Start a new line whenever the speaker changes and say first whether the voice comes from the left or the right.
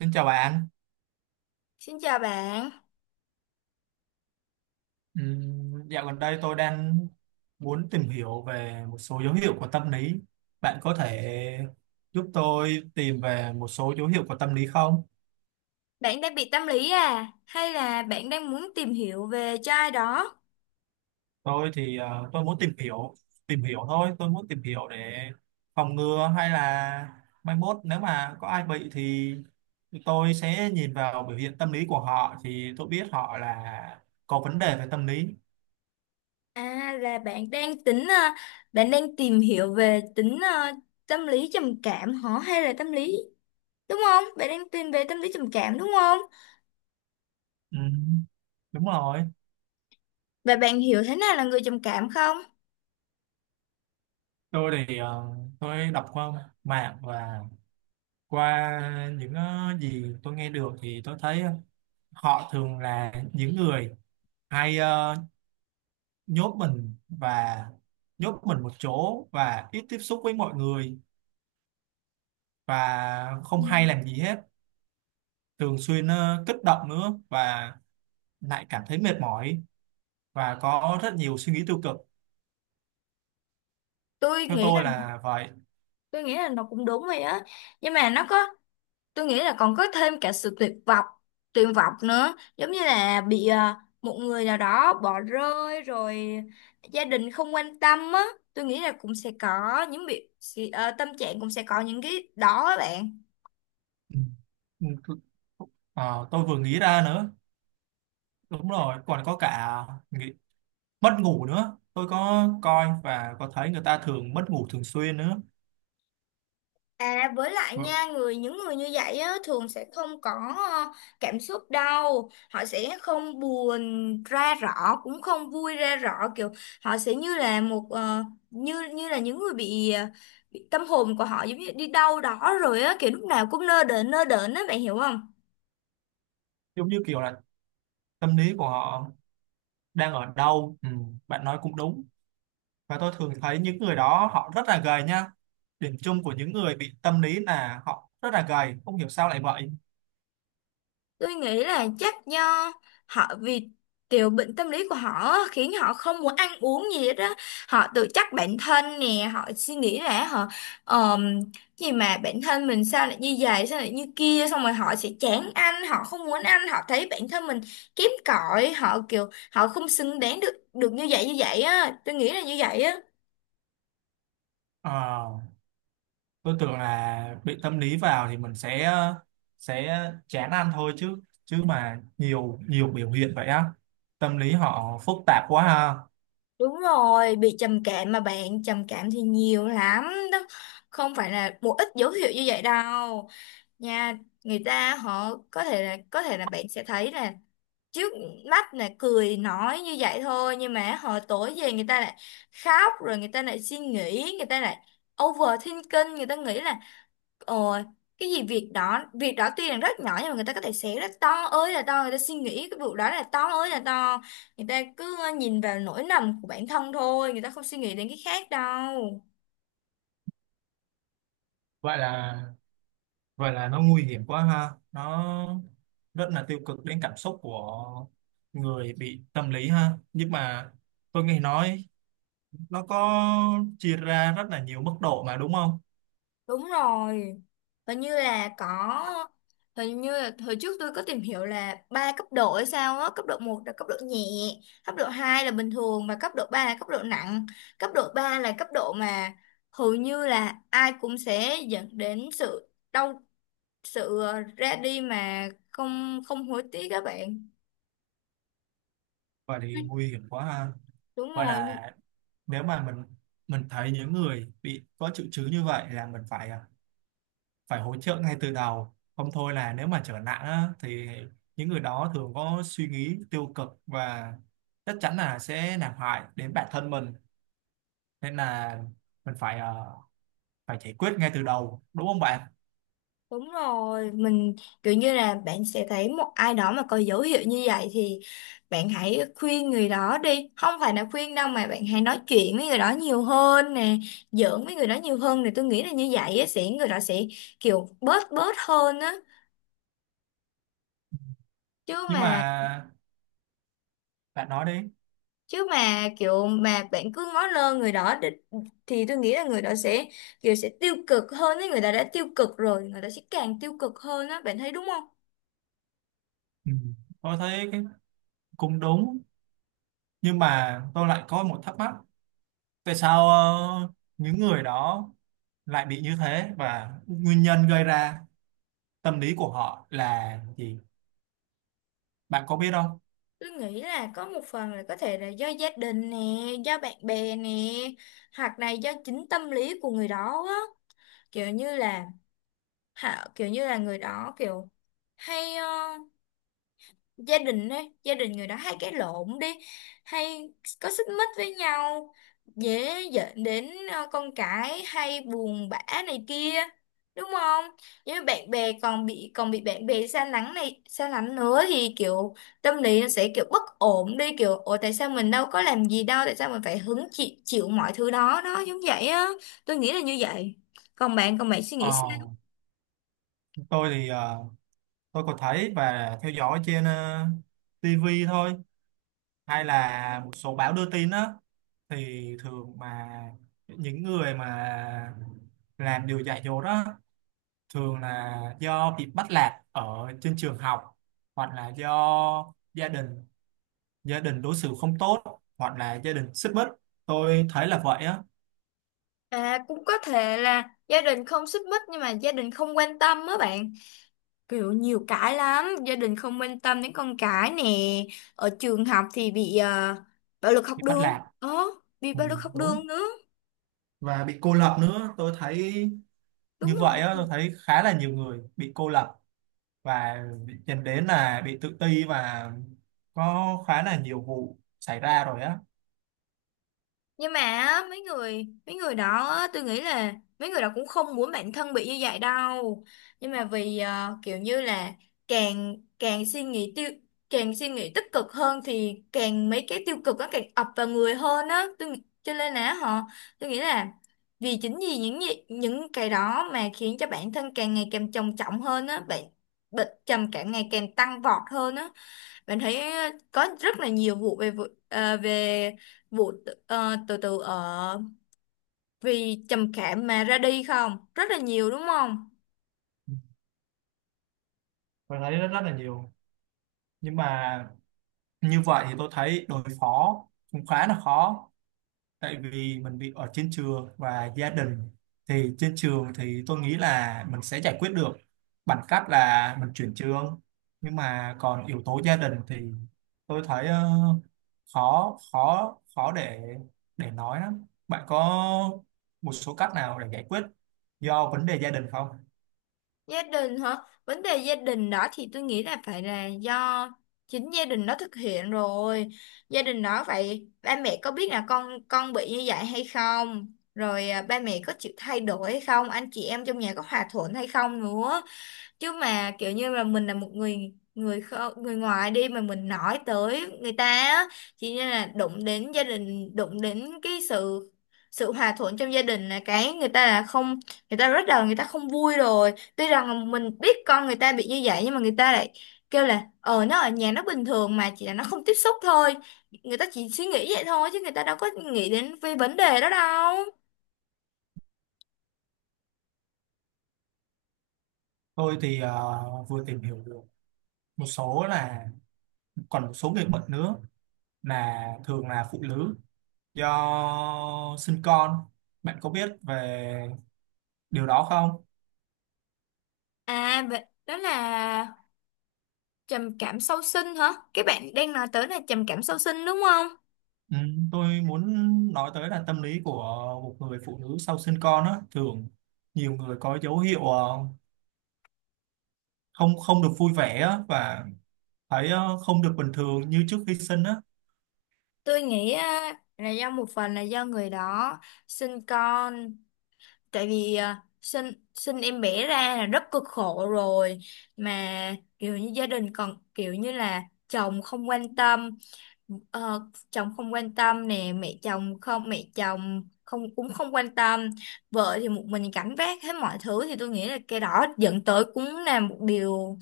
right: Xin chào bạn.
left: Xin chào bạn,
right: Dạo gần đây tôi đang muốn tìm hiểu về một số dấu hiệu của tâm lý. Bạn có thể giúp tôi tìm về một số dấu hiệu của tâm lý không?
left: bạn đang bị tâm lý à? Hay là bạn đang muốn tìm hiểu về cho ai đó?
right: Tôi thì tôi muốn tìm hiểu thôi. Tôi muốn tìm hiểu để phòng ngừa hay là mai mốt nếu mà có ai bị thì tôi sẽ nhìn vào biểu hiện tâm lý của họ thì tôi biết họ là có vấn đề về tâm lý.
left: À là bạn đang tính, bạn đang tìm hiểu về tính tâm lý trầm cảm hả? Hay là tâm lý, đúng không? Bạn đang tìm về tâm lý trầm cảm đúng không?
right: Ừm, đúng rồi.
left: Và bạn hiểu thế nào là người trầm cảm không?
right: Tôi thì tôi đọc qua mạng và qua những gì tôi nghe được thì tôi thấy họ thường là những người hay nhốt mình và nhốt mình một chỗ và ít tiếp xúc với mọi người và
left: Ừ.
right: không hay làm gì hết, thường xuyên kích động nữa và lại cảm thấy mệt mỏi và có rất nhiều suy nghĩ tiêu cực,
left: Tôi
right: theo
left: nghĩ là
right: tôi là vậy.
left: tôi nghĩ là nó cũng đúng vậy á, nhưng mà nó có tôi nghĩ là còn có thêm cả sự tuyệt vọng nữa, giống như là bị à, một người nào đó bỏ rơi rồi, gia đình không quan tâm á. Tôi nghĩ là cũng sẽ có những tâm trạng cũng sẽ có những cái đó á bạn.
right: Ừ. Ừ, ờ, tôi vừa nghĩ ra nữa, đúng rồi còn có cả mất ngủ nữa, tôi có coi và có thấy người ta thường mất ngủ thường xuyên nữa.
left: À, với lại
right: Ừ,
left: nha, những người như vậy á, thường sẽ không có ờ, cảm xúc đâu, họ sẽ không buồn ra rõ, cũng không vui ra rõ, kiểu họ sẽ như là một ờ, như như là những người bị, bị tâm hồn của họ giống như đi đâu đó rồi á, kiểu lúc nào cũng nơ đờn á, bạn hiểu không?
right: giống như kiểu là tâm lý của họ đang ở đâu. Ừ, bạn nói cũng đúng và tôi thường thấy những người đó họ rất là gầy nha, điểm chung của những người bị tâm lý là họ rất là gầy, không hiểu sao lại vậy.
left: Tôi nghĩ là chắc do họ vì tiểu bệnh tâm lý của họ á, khiến họ không muốn ăn uống gì hết á. Họ tự trách bản thân nè, họ suy nghĩ là họ ờm, gì mà bản thân mình sao lại như vậy, sao lại như kia, xong rồi họ sẽ chán ăn, họ không muốn ăn, họ thấy bản thân mình kém cỏi, họ kiểu họ không xứng đáng được được như vậy á. Tôi nghĩ là như vậy á.
right: Ờ, tôi tưởng là bị tâm lý vào thì mình sẽ chán ăn thôi chứ, chứ mà nhiều nhiều biểu hiện vậy á, tâm lý họ phức tạp quá ha.
left: Đúng rồi, bị trầm cảm mà bạn, trầm cảm thì nhiều lắm đó. Không phải là một ít dấu hiệu như vậy đâu nha. Người ta họ có thể là bạn sẽ thấy là trước mắt là cười nói như vậy thôi, nhưng mà họ tối về người ta lại khóc, rồi người ta lại suy nghĩ, người ta lại overthinking, người ta nghĩ là ồ, cái gì việc đó tuy là rất nhỏ nhưng mà người ta có thể xé rất to, ơi là to, người ta suy nghĩ cái vụ đó là to ơi là to, người ta cứ nhìn vào nỗi lầm của bản thân thôi, người ta không suy nghĩ đến cái khác đâu.
right: Vậy là Vậy là nó nguy hiểm quá ha. Nó rất là tiêu cực đến cảm xúc của người bị tâm lý ha. Nhưng mà tôi nghe nói nó có chia ra rất là nhiều mức độ mà đúng không?
left: Đúng rồi. Hình như là có hình như là hồi trước tôi có tìm hiểu là ba cấp độ hay sao á, cấp độ một là cấp độ nhẹ, cấp độ 2 là bình thường và cấp độ 3 là cấp độ nặng. Cấp độ 3 là cấp độ mà hầu như là ai cũng sẽ dẫn đến sự đau sự ờ, ra đi mà không không hối tiếc các bạn.
right: Vậy thì nguy hiểm quá ha.
left: Đúng
right: Vậy
left: rồi,
right: là nếu mà mình thấy những người bị có triệu chứng như vậy là mình phải phải hỗ trợ ngay từ đầu. Không thôi là nếu mà trở nặng á, thì những người đó thường có suy nghĩ tiêu cực và chắc chắn là sẽ làm hại đến bản thân mình, nên là mình phải phải giải quyết ngay từ đầu đúng không bạn.
left: Đúng rồi, mình kiểu như là bạn sẽ thấy một ai đó mà có dấu hiệu như vậy thì bạn hãy khuyên người đó đi. Không phải là khuyên đâu mà bạn hãy nói chuyện với người đó nhiều hơn nè, giỡn với người đó nhiều hơn thì tôi nghĩ là như vậy á, sẽ người đó sẽ kiểu bớt bớt hơn á. Chứ
right: Nhưng
left: mà
right: mà bạn nói đi.
left: chứ mà kiểu mà bạn cứ ngó lơ thì tôi nghĩ là người đó sẽ kiểu sẽ tiêu cực hơn ấy, người ta đã tiêu cực rồi, người ta sẽ càng tiêu cực hơn á, bạn thấy đúng không?
right: Ừ, tôi thấy cái cũng đúng, nhưng mà tôi lại có một thắc mắc, tại sao những người đó lại bị như thế và nguyên nhân gây ra tâm lý của họ là gì, bạn có biết không?
left: Tôi nghĩ là có một phần là có thể là do gia đình nè, do bạn bè nè, hoặc là do chính tâm lý của người đó á. Kiểu như là họ người đó kiểu hay gia đình ấy, gia đình người đó hay cãi lộn đi, hay có xích mích với nhau, dễ dẫn đến con cái hay buồn bã này kia, đúng không? Với bạn bè còn bị bạn bè xa lánh này, xa lánh nữa, thì kiểu tâm lý nó sẽ kiểu bất ổn đi, kiểu ủa tại sao mình đâu có làm gì đâu, tại sao mình phải hứng chịu chịu mọi thứ đó đó giống vậy á. Tôi nghĩ là như vậy. Còn bạn suy nghĩ
right: ờ,
left: sao?
right: tôi thì tôi có thấy và theo dõi trên TV thôi, hay là một số báo đưa tin á, thì thường mà những người mà làm điều dạy dỗ đó thường là do bị bắt nạt ở trên trường học, hoặc là do gia đình đối xử không tốt hoặc là gia đình xích mích, tôi thấy là vậy á.
left: À cũng có thể là gia đình không xích mích nhưng mà gia đình không quan tâm á bạn. Kiểu nhiều cái lắm, gia đình không quan tâm đến con cái nè, ở trường học thì bị bạo lực học
right: Bị bắt
left: đường.
right: nạt.
left: Ờ, bị
right: Ừ,
left: bạo lực học
right: đúng,
left: đường nữa.
right: và bị cô lập nữa tôi thấy, như
left: Đúng
right: vậy
left: rồi.
right: á, tôi thấy khá là nhiều người bị cô lập và dẫn đến là bị tự ti và có khá là nhiều vụ xảy ra rồi á.
left: Nhưng mà á, mấy người đó á, tôi nghĩ là mấy người đó cũng không muốn bản thân bị như vậy đâu, nhưng mà vì kiểu như là càng càng suy nghĩ tiêu càng suy nghĩ tích cực hơn thì càng mấy cái tiêu cực nó càng ập vào người hơn á, tôi nghĩ- cho nên là họ tôi nghĩ là vì chính vì những những cái đó mà khiến cho bản thân càng ngày càng trầm trọng hơn á, bệnh bệnh trầm cảm ngày càng tăng vọt hơn á. Bạn thấy có rất là nhiều vụ về tự tử ở vì trầm cảm mà ra đi không? Rất là nhiều đúng không?
right: Ừ, tôi thấy rất rất là nhiều, nhưng mà như vậy thì tôi thấy đối phó cũng khá là khó, tại vì mình bị ở trên trường và gia đình, thì trên trường thì tôi nghĩ là mình sẽ giải quyết được bằng cách là mình chuyển trường, nhưng mà còn yếu tố gia đình thì tôi thấy khó khó khó để nói lắm, bạn có một số cách nào để giải quyết do vấn đề gia đình không?
left: Gia đình hả? Vấn đề gia đình đó thì tôi nghĩ là phải là do chính gia đình đó thực hiện rồi. Gia đình đó vậy ba mẹ có biết là con bị như vậy hay không? Rồi à, ba mẹ có chịu thay đổi hay không? Anh chị em trong nhà có hòa thuận hay không nữa? Chứ mà kiểu như là mình là một người người người ngoài đi mà mình nói tới người ta á, chỉ như là đụng đến gia đình, đụng đến cái sự sự hòa thuận trong gia đình là người ta là không, người ta không vui rồi. Tuy rằng là mình biết con người ta bị như vậy nhưng mà người ta lại kêu là ờ, nó ở nhà nó bình thường mà, chỉ là nó không tiếp xúc thôi. Người ta chỉ suy nghĩ vậy thôi chứ người ta đâu có nghĩ đến về vấn đề đó đâu.
right: Tôi thì vừa tìm hiểu được một số là còn một số người bệnh nữa là thường là phụ nữ do sinh con, bạn có biết về điều đó không?
left: À vậy- đó là Trầm cảm sau sinh hả? Cái bạn đang nói tới là trầm cảm sau sinh đúng không?
right: Ừ, tôi muốn nói tới là tâm lý của một người phụ nữ sau sinh con á, thường nhiều người có dấu hiệu không không được vui vẻ á, và thấy không được bình thường như trước khi sinh á.
left: Tôi nghĩ à, là do một phần là do người đó sinh con, tại vì à, sinh sinh em bé ra là rất cực khổ rồi, mà kiểu như gia đình còn kiểu như là chồng không quan tâm, ờ, chồng không quan tâm nè, mẹ chồng không cũng không quan tâm, vợ thì một mình gánh vác hết mọi thứ, thì tôi nghĩ là cái đó dẫn tới cũng là một điều.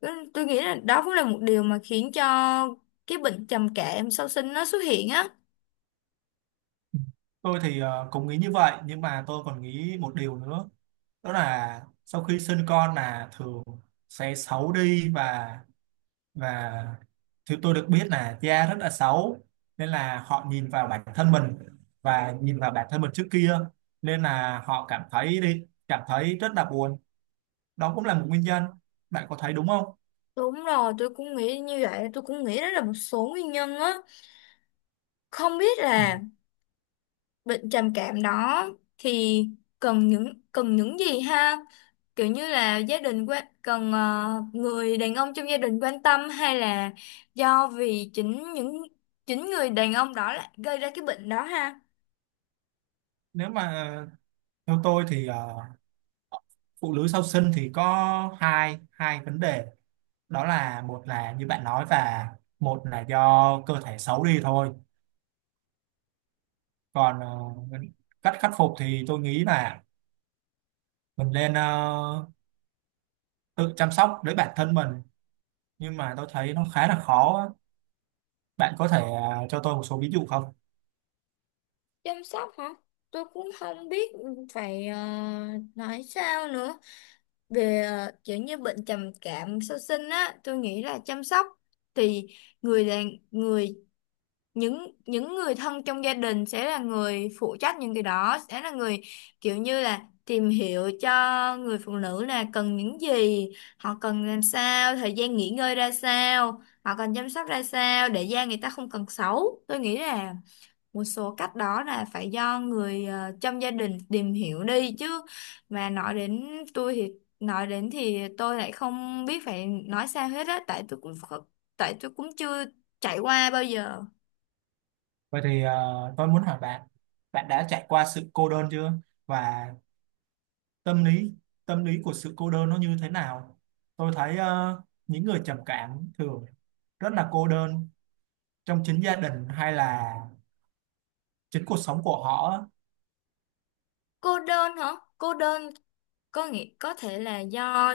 left: Tôi nghĩ là đó cũng là một điều mà khiến cho cái bệnh trầm cảm sau sinh nó xuất hiện á.
right: Ừ. Tôi thì cũng nghĩ như vậy nhưng mà tôi còn nghĩ một điều nữa, đó là sau khi sinh con là thường sẽ xấu đi và thứ tôi được biết là da rất là xấu, nên là họ nhìn vào bản thân mình và nhìn vào bản thân mình trước kia, nên là họ cảm thấy rất là buồn, đó cũng là một nguyên nhân, bạn có thấy đúng không?
left: Đúng rồi, tôi cũng nghĩ như vậy, tôi cũng nghĩ đó là một số nguyên nhân á. Không biết
right: Ừ.
left: là bệnh trầm cảm đó thì cần những gì ha? Kiểu như là gia đình quan cần ờ, người đàn ông trong gia đình quan tâm, hay là do vì chính người đàn ông đó lại gây ra cái bệnh đó ha?
right: Nếu mà theo tôi thì phụ nữ sau sinh thì có hai hai vấn đề, đó là một là như bạn nói và một là do cơ thể xấu đi thôi, còn cách khắc phục thì tôi nghĩ là mình nên tự chăm sóc lấy bản thân mình, nhưng mà tôi thấy nó khá là khó á. Bạn có thể cho tôi một số ví dụ không?
left: Chăm sóc hả? Tôi cũng không biết phải nói sao nữa. Về kiểu như bệnh trầm cảm sau sinh á, tôi nghĩ là chăm sóc thì người là người những người thân trong gia đình sẽ là người phụ trách những cái đó, sẽ là người kiểu như là tìm hiểu cho người phụ nữ là cần những gì, họ cần làm sao, thời gian nghỉ ngơi ra sao, họ cần chăm sóc ra sao để da người ta không cần xấu. Tôi nghĩ là một số cách đó là phải do người trong gia đình tìm hiểu đi. Chứ mà nói đến tôi thì nói đến thì tôi lại không biết phải nói sao hết á, tại tôi cũng chưa trải qua bao giờ.
right: Vậy thì tôi muốn hỏi bạn, bạn đã trải qua sự cô đơn chưa? Và tâm lý tâm lý của sự cô đơn nó như thế nào? Tôi thấy những người trầm cảm thường rất là cô đơn trong chính gia đình hay là chính cuộc sống của họ á.
left: Cô đơn hả? Cô đơn có nghĩa có thể là do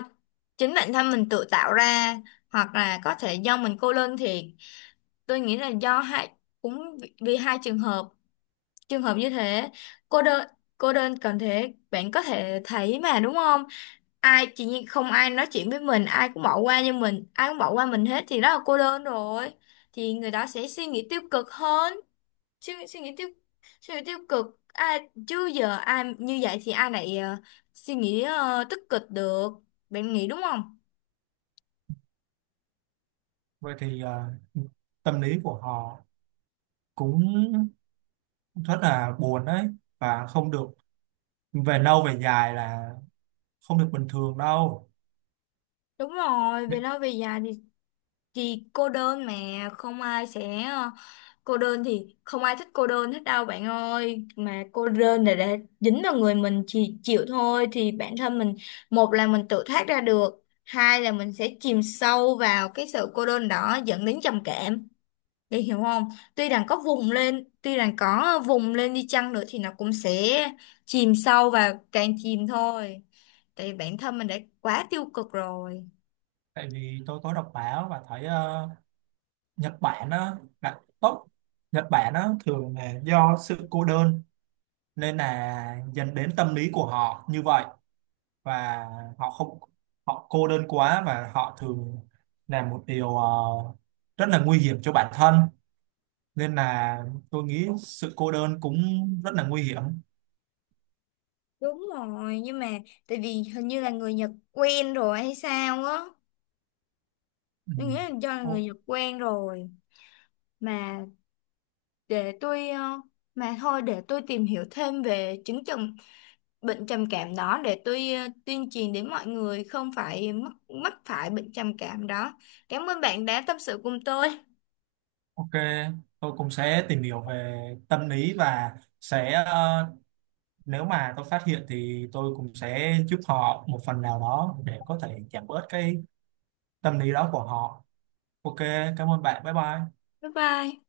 left: chính bản thân mình tự tạo ra, hoặc là có thể do mình cô đơn thiệt. Tôi nghĩ là do hai, cũng vì vì hai trường hợp. Trường hợp như thế, cô đơn cô đơn cần thế, bạn có thể thấy mà đúng không? Ai chỉ như không ai nói chuyện với mình, ai cũng bỏ qua như mình, ai cũng bỏ qua mình hết thì đó là cô đơn rồi. Thì người đó sẽ suy nghĩ tiêu cực hơn, suy, suy nghĩ tiêu suy nghĩ tiêu cực. Ai chứ giờ ai như vậy thì ai lại suy nghĩ tích cực được. Bạn nghĩ đúng không?
right: Vậy thì tâm lý của họ cũng rất là buồn đấy, và không được, về lâu về dài là không được bình thường đâu.
left: Đúng rồi, về lâu về dài thì cô đơn mà không cô đơn thì không ai thích cô đơn hết đâu bạn ơi, mà cô đơn là để dính vào người mình chỉ chịu thôi, thì bản thân mình một là mình tự thoát ra được, hai là mình sẽ chìm sâu vào cái sự cô đơn đó dẫn đến trầm cảm, để hiểu không? Tuy rằng có vùng lên tuy rằng có vùng lên đi chăng nữa thì nó cũng sẽ chìm sâu và càng chìm thôi, tại vì bản thân mình đã quá tiêu cực rồi.
right: Tại vì tôi có đọc báo và thấy Nhật Bản á là tốt, Nhật Bản á thường là do sự cô đơn nên là dẫn đến tâm lý của họ như vậy, và họ không, họ cô đơn quá và họ thường làm một điều rất là nguy hiểm cho bản thân, nên là tôi nghĩ sự cô đơn cũng rất là nguy hiểm.
left: Đúng rồi, nhưng mà tại vì hình như là người Nhật quen rồi hay sao á.
right: Ừ.
left: Tôi nghĩ là do là người
right: O-
left: Nhật quen rồi. Mà để tôi, ờ, mà thôi để tôi tìm hiểu thêm về chứng trầm bệnh trầm cảm đó để tôi tuyên truyền đến mọi người không phải mắc phải bệnh trầm cảm đó. Cảm ơn bạn đã tâm sự cùng tôi.
right: ok, tôi cũng sẽ tìm hiểu về tâm lý và sẽ nếu mà tôi phát hiện thì tôi cũng sẽ giúp họ một phần nào đó để có thể giảm bớt cái tâm lý đó của họ. Ok, cảm ơn bạn, bye bye.
left: Bye bye.